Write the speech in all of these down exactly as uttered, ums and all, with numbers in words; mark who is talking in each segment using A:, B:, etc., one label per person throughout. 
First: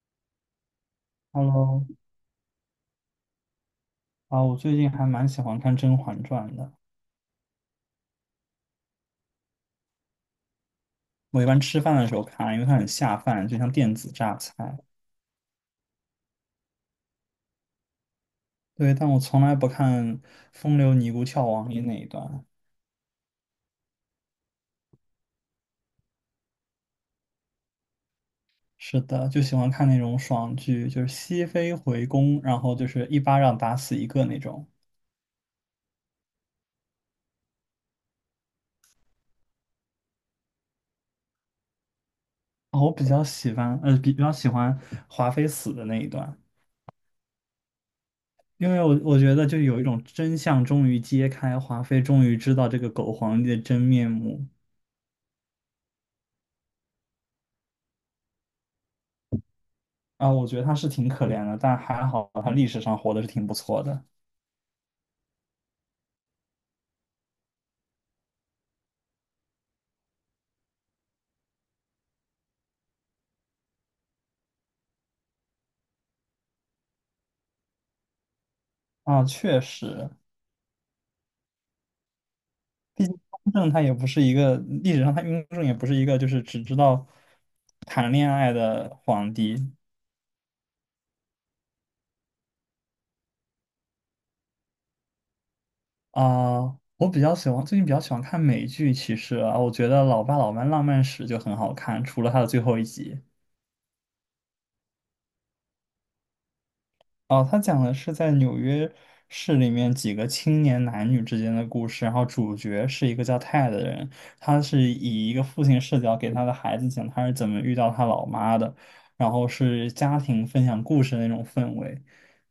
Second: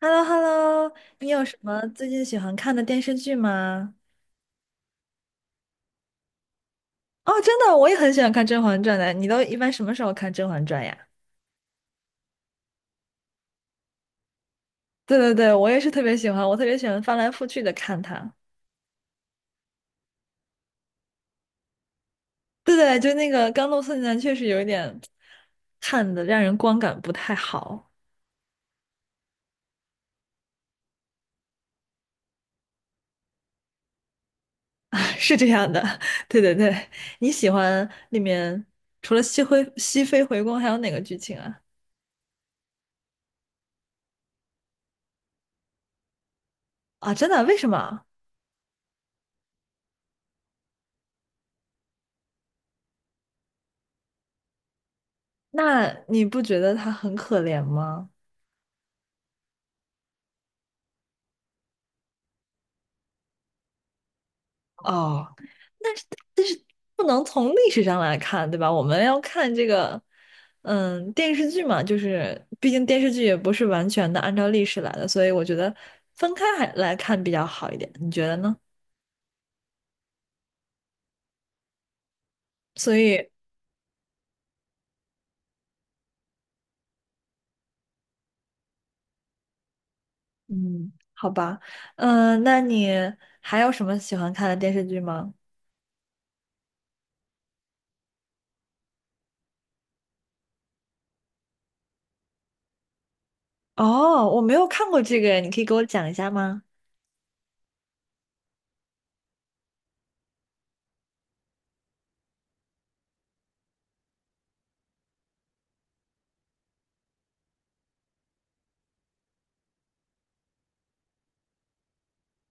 A: h e l l o h e l l o 你有什么
B: Hello，
A: 最近喜欢看的电视剧吗？
B: 啊，我最近还蛮喜欢看《甄嬛传》的。
A: 哦，真的，我也很喜欢看《甄嬛传》的。你都一般什么时候看《甄嬛传》呀？
B: 我一般吃饭的时候看，因为它很下饭，就像电子榨菜。
A: 对对对，我也是特别喜欢，我特别喜欢翻来覆去的看它。
B: 对，但我从来不看风流尼姑跳王爷那一段。
A: 对对，就那个《甘露寺女男》确实有一点看的让人观感不太好。
B: 是的，就喜欢看那种爽剧，就是熹妃回宫，然后就是一巴掌打死一个那种。
A: 是这样的。对对对，你喜欢里面除了熹妃熹妃回宫还有哪个剧情啊？
B: 啊，我比较喜欢，呃，比比较喜欢华妃死的那一段，
A: 啊，真的？为什么？
B: 因为我我觉得就有一种真相终于揭开，华妃终于知道这个狗皇帝的真面目。
A: 那你不觉得她很可怜吗？
B: 啊，我觉得他是挺可怜的，但还好他历史上活的是挺不错的。
A: 哦。不能从历史上来看，对吧？我们要看这个，嗯，电视剧嘛，就是毕竟电视剧也不是完全的按照历史来的，所以我觉得分开还来看比较好一点，你觉得呢？
B: 啊，确实，
A: 所
B: 毕竟
A: 以，
B: 雍正他也不是一个历史上他雍正也不是一个就是只知道谈恋爱的皇帝。
A: 嗯，好吧，嗯，那你还有什么喜欢看的电视剧吗？
B: 啊，我比较喜欢最近比较喜欢看美剧，其实啊，我觉得《老爸老妈浪漫史》就很好看，除了它的最后一集。
A: 哦，我没有看过这个，你可以给我讲一下吗？
B: 哦，他讲的是在纽约市里面几个青年男女之间的故事，然后主角是一个叫泰的人，他是以一个父亲视角给他的孩子讲他是怎么遇到他老妈的，然后是家庭分享故事的那种氛围。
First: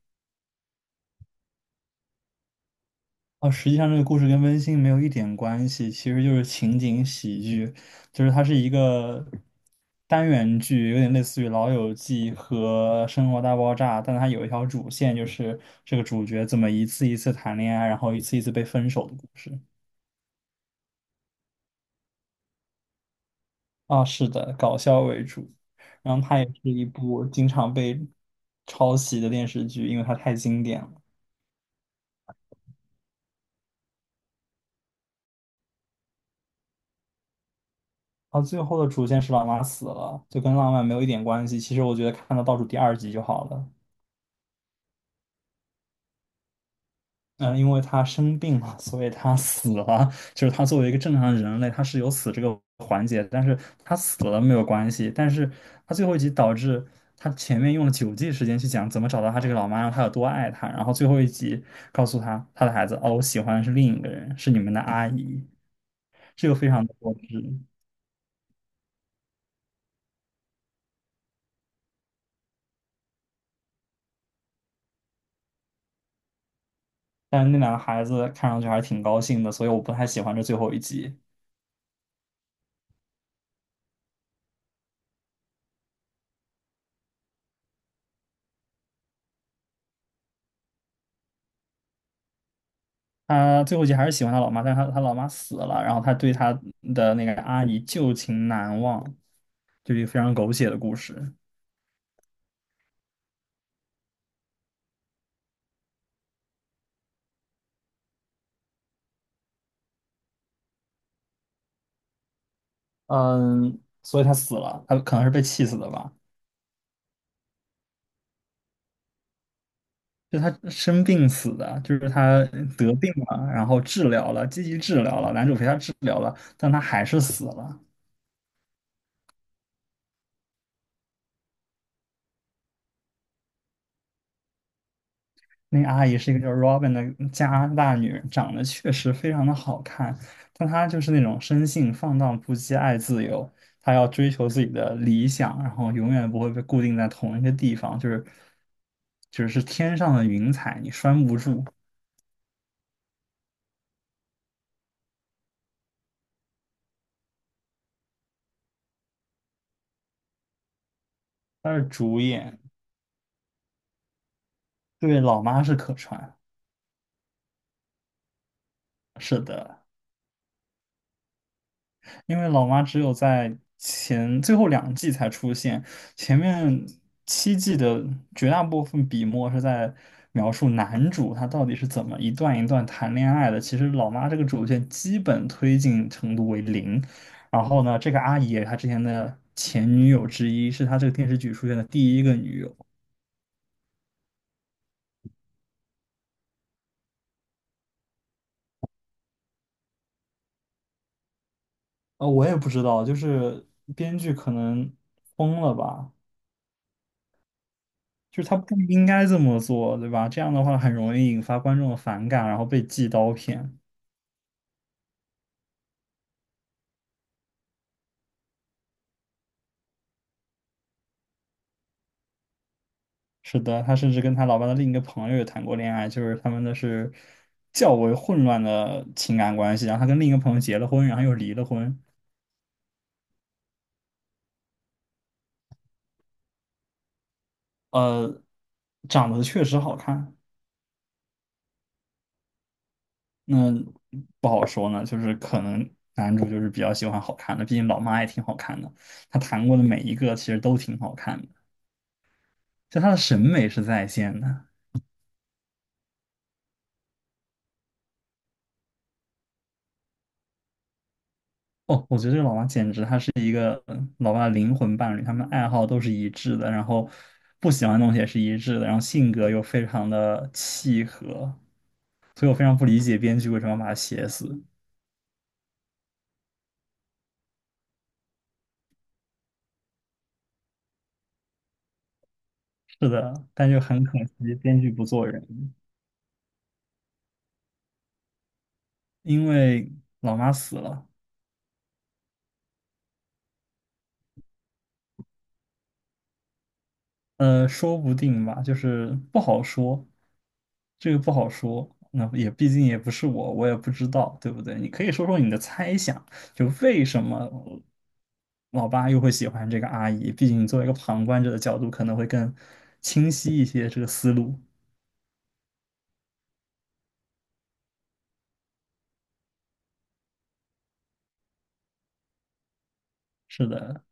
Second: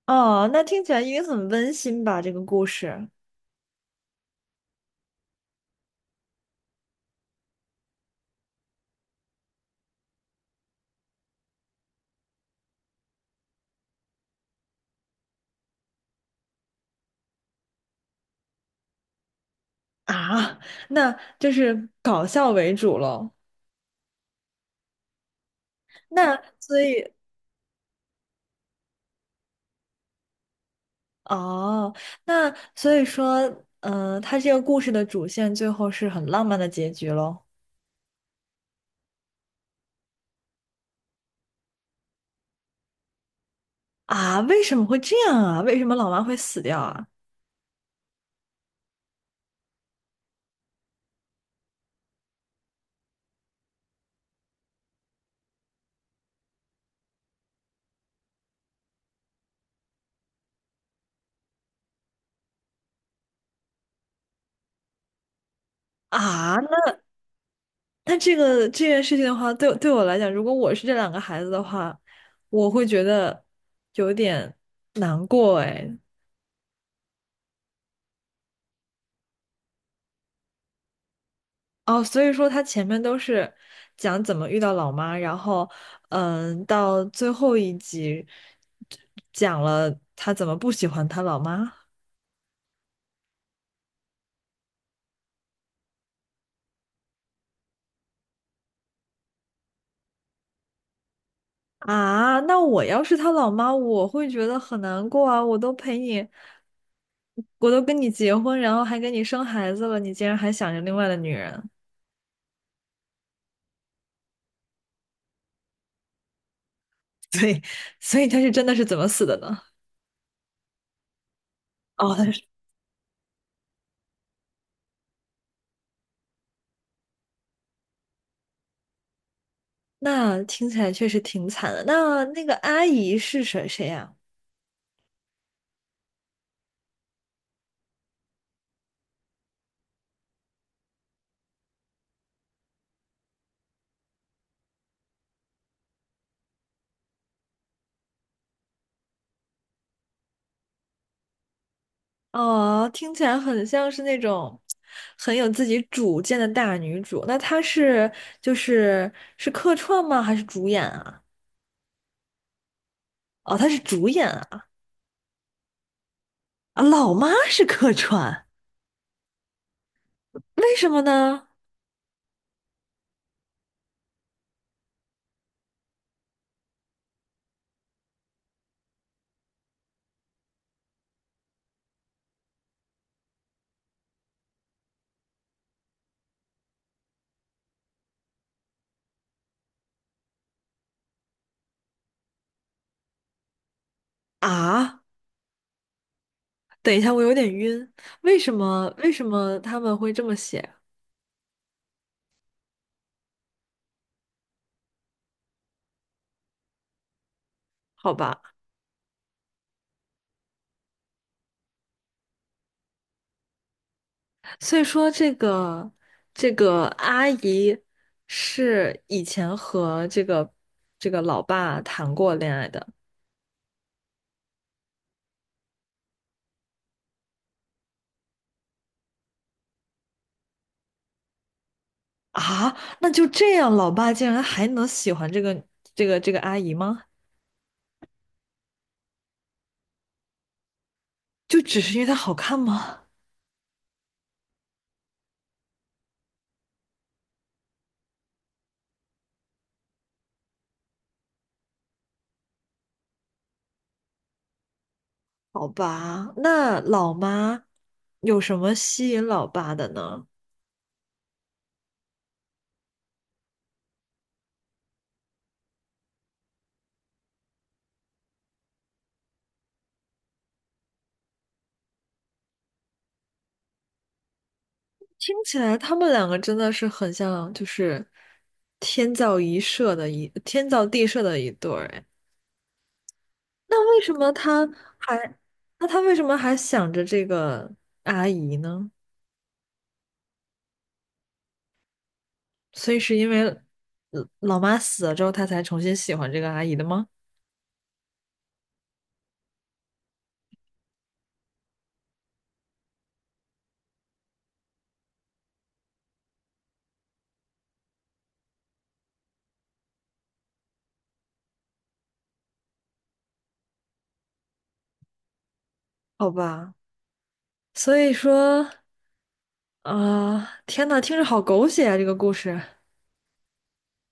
A: 哦，那听起来应该很温馨吧，这个故事。
B: 哦，实际上这个故事跟温馨没有一点关系，其实就是情景喜剧，就是它是一个单元剧，有点类似于《老友记》和《生活大爆炸》，但它有一条主线，就是这个主角怎么一次一次谈恋爱，然后一次一次被分手的故事。
A: 啊，那就是搞笑为主喽。
B: 啊，是的，搞笑为主，然后它
A: 那
B: 也是
A: 所
B: 一
A: 以，
B: 部经常被抄袭的电视剧，因为它太经典了。
A: 哦，那所以说，嗯、它这个故事的主线最后是很浪漫的结局喽。
B: 啊，最后的主线是老妈死了，就跟浪漫没有一点关系。其实我觉得看到倒数第二集就好了。
A: 啊，为什么会这样啊？为什么老妈会死掉啊？
B: 嗯，呃因为他生病了，所以他死了。就是他作为一个正常人类，他是有死这个环节，但是他死了没有关系。但是他最后一集导致他前面用了九季时间去讲怎么找到他这个老妈，让他有多爱她，然后最后一集告诉他他的孩子，哦，我喜欢的是另一个人，是你们的阿姨，这
A: 啊，
B: 个非常的
A: 那
B: 过分。
A: 那这个这件事情的话，对对我来讲，如果我是这两个孩子的话，我会觉得有点难过哎。
B: 但是那两个孩子看上去还是挺高兴的，所以我不太喜欢这最后一集。
A: 哦，所以说他前面都是讲怎么遇到老妈，然后嗯，到最后一集讲了他怎么不喜欢他老妈。
B: 他最后一集还是喜欢他老妈，但是他他老妈死了，然后他对他的那个阿姨旧情难忘，就是一个非常狗血的故事。
A: 啊，那我要是他老妈，我会觉得很难过啊！我都陪你，我都跟你结婚，然后还给你生孩子了，你竟然还想着另外的女人。
B: 嗯，所以他死了，他可能是被气死的吧？
A: 对，所以他是真的是怎么死的呢？
B: 就他生病死的，就是
A: 哦，他是
B: 他得病了，然后治疗了，积极治疗了，男主陪他治疗了，但他还是死了。
A: 那听起来确实挺惨的。那那个阿姨是谁谁呀、
B: 那个阿姨是一个叫 Robin 的加拿大女人，长得确实非常的好看，但她就是那种生性放荡不羁、爱自由，她要追求自己的理想，然后永远不会被固定在同一个地方，就是就是天上的云彩，你拴不住。
A: 哦，听起来很像是那种很有自己主见的大女主。那她是就是是客串吗？还是主演啊？
B: 她是主演，
A: 哦，她是主演啊！
B: 对，老妈是可川，
A: 啊，老妈是客串。
B: 是的。
A: 为什么呢？
B: 因为老妈只有在前最后两季才出现，前面七季的绝大部分笔墨是在描述男主他到底是怎么一段一段谈恋爱的。其实老妈这个主线基本推进程度为零。然后呢，这个阿姨她之前的前女友之一，是她这个电视剧出现的第一个女友。
A: 啊，等一下，我有点晕。为什么？为什么他们会这么写？
B: 呃，我也不知道，就是编剧可能疯了吧。
A: 好吧，
B: 就是他不应该这么做，对吧？这样的话很容易引发观众的反感，然后被寄刀片。
A: 所以说这个这个阿姨是以前和这个这个老爸谈过恋爱的。
B: 是的，他甚至跟他老爸的另一个朋友也谈过恋爱，就是他们的是较为混乱的情感关系。然后他跟另一个朋友结了婚，然后又离了婚。
A: 啊？那就这样，老爸竟然还能喜欢这个这个这个阿姨吗？
B: 呃，长得确实好看，
A: 就只是因为她好看吗？
B: 那不好说呢，就是可能男主就是比较喜欢好看的，毕竟老妈也挺好看的，他谈过的每一个其实都挺好看的，就他的审美是在线的。
A: 好吧，那老妈有什么吸引老爸的呢？
B: 哦，我觉得这个老妈简直她是一个嗯老爸的灵魂伴侣，他们爱好都是一致的，然后不喜欢的东西也是一致的，然后性格又非常的契合，所以我非常不理解编剧为什么要把它写死。
A: 听起来他们两个真的是很像，就是天造一设的一天造地设的一对儿。哎，
B: 是的，但就
A: 那为
B: 很
A: 什
B: 可
A: 么
B: 惜，
A: 他
B: 编剧不做
A: 还
B: 人，
A: 那他为什么还想着这个阿姨呢？
B: 因为老妈死了，
A: 所以是因为呃老妈死了之后，他才重新喜欢这个阿姨的吗？
B: 呃，说不定吧，就是不好说，这个不好说。那也毕竟也不是我，我也不知道，对不对？你可以说说你的猜想，就为什么老爸又会喜欢这个阿姨？毕竟你作为一个旁观者的角度，可能会更清晰一些这个思路。
A: 好吧，所以说啊、天呐，听着好狗血啊，这个故事。
B: 是的，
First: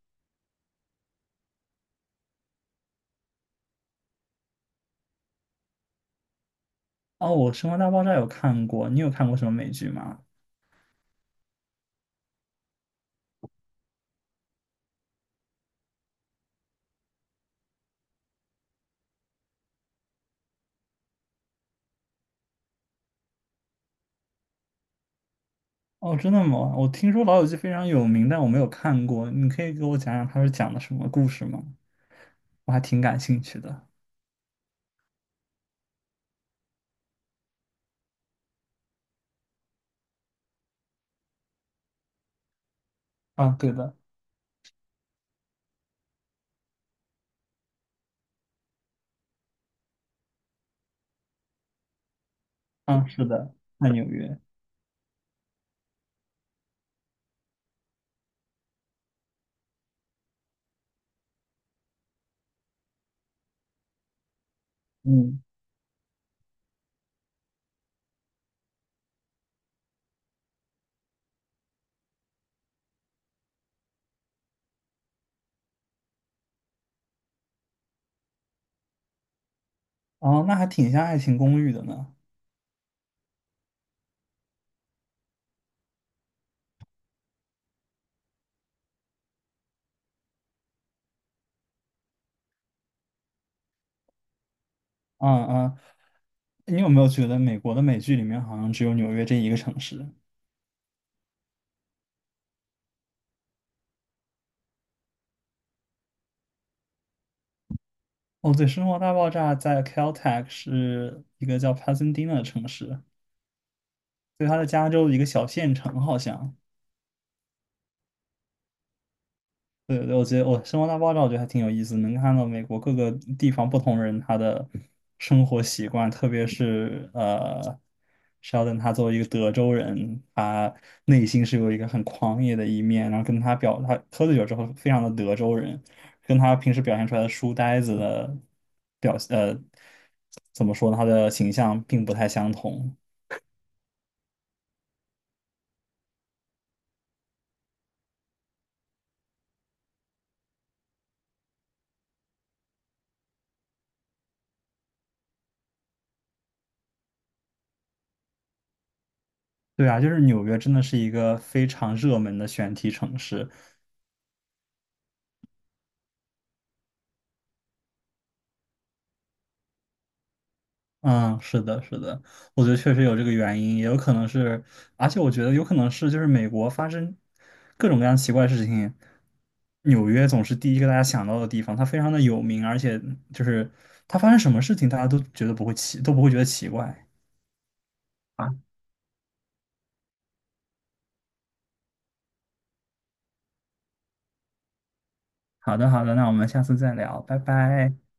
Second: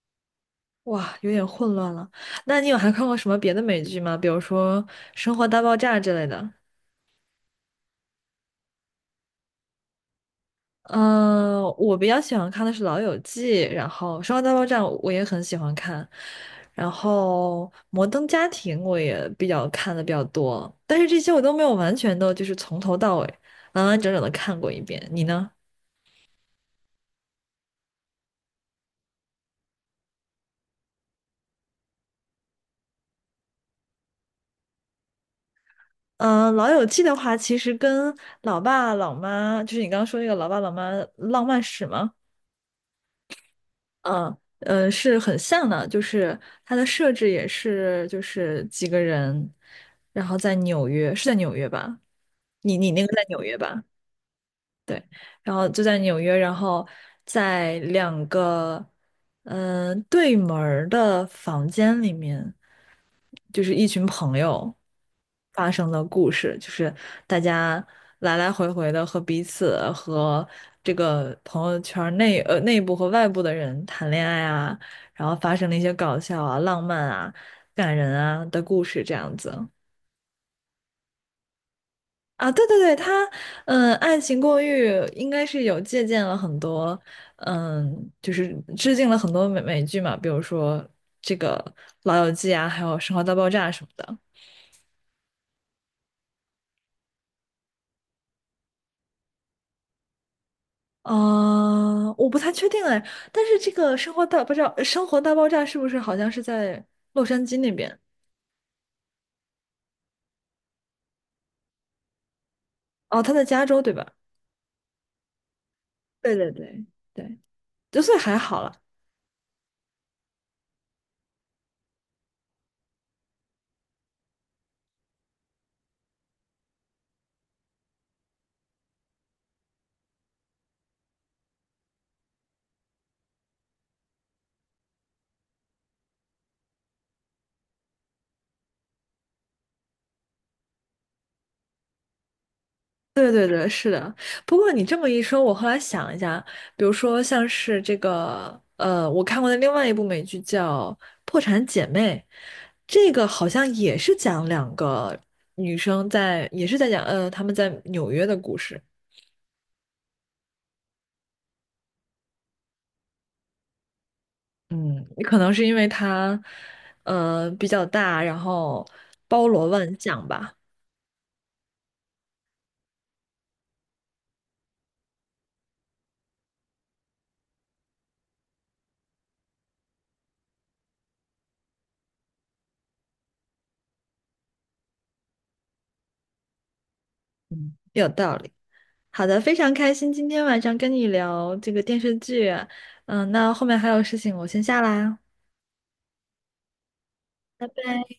A: 哇，有点混乱了。那你有还看过什么别的美剧吗？比如说《生活大爆炸》之类的？
B: 哦，我《生活大爆炸》有看过，你有看过什么美剧吗？
A: 嗯，我比较喜欢看的是《老友记》，然后《生活大爆炸》我也很喜欢看，然后《摩登家庭》我也比较看的比较多，但是这些我都没有完全的，就是从头到尾完完整整的看过一遍。你呢？
B: 哦，真的吗？我听说《老友记》非常有名，但我没有看过。你可以给我讲讲它是讲的什么故事吗？我还挺感兴趣的。
A: 嗯、呃老友记》的话，其实跟《老爸老妈》，就是你刚刚说那个《老爸老妈浪漫史》吗？
B: 啊，对的。
A: 嗯，呃，是很像的，就是它的设置也是，就是几个人，然后在纽约，是在纽约吧？你你那个
B: 嗯，
A: 在
B: 是
A: 纽
B: 的，
A: 约吧？
B: 在纽约。
A: 对，然后就在纽约，然后在两个嗯、呃对门儿的房间里面，就是一群朋友
B: 嗯，
A: 发生的故事，就是大家来来回回的和彼此和这个朋友圈儿内呃内部和外部的人谈恋爱啊，然后发生了一些搞笑啊、浪漫啊、感人啊的故事，这样子。
B: 哦，那还挺像《爱情公寓》的呢。
A: 啊，对对对，他，嗯，《爱情公寓》应该是有借鉴了很多，嗯，就是致敬了很多美美剧嘛，比如说这个《老友记》啊，还有《生活大爆炸》什么的。
B: 嗯嗯，你有没有觉得美国的美剧里面好像只有纽约这一个城市？
A: 啊，我不太确定哎，但是这个《生活大爆炸》《生活大爆炸》是不是好像是在洛杉矶那边？
B: 哦，对，《生活大爆炸》在 Caltech 是一个叫 Pasadena 的城市，
A: 哦，他在加州对吧？
B: 所以它在加州的一个小县城好
A: 对对
B: 像。
A: 对对，就所以还好了。
B: 对对，我觉得我《生活大爆炸》我觉得还挺有意思，能看到美国各个地方不同人他的生活习惯，特别是呃，Sheldon 他作为一个德州人，他内心是有一个很狂野的一面，然后跟他表他喝醉酒之后非常的德州人，跟他平时表现出来的书呆子的表呃怎么说呢，他的形象并不太相同。
A: 对对对，是的。不过你这么一说，我后来想一下，比如说像是这个，呃，我看过的另外一部美剧叫《破产姐妹》，这个好像也是讲两个女生在，也是在讲，呃，她们在纽约的故事。
B: 对啊，就是纽约真的是一个非常热门的选题城市。
A: 嗯，可能是因为它，呃，比较大，然后包罗万象吧。
B: 嗯，是的，是的，我觉得确实有这个原因，也有可能是，而且我觉得有可能是，就是美国发生各种各样奇怪的事情，纽约总是第一个大家想到的地方，它非常的有名，而且就是它发生什么事情，大家都觉得不会奇，都不会觉得奇怪。
A: 嗯，有道理。
B: 啊，
A: 好的，非常开心今天晚上跟你聊这个电视剧啊。嗯，那后面还有事情，我先下啦。
B: 好的，好的，那我们下次再聊，拜
A: 拜
B: 拜。
A: 拜。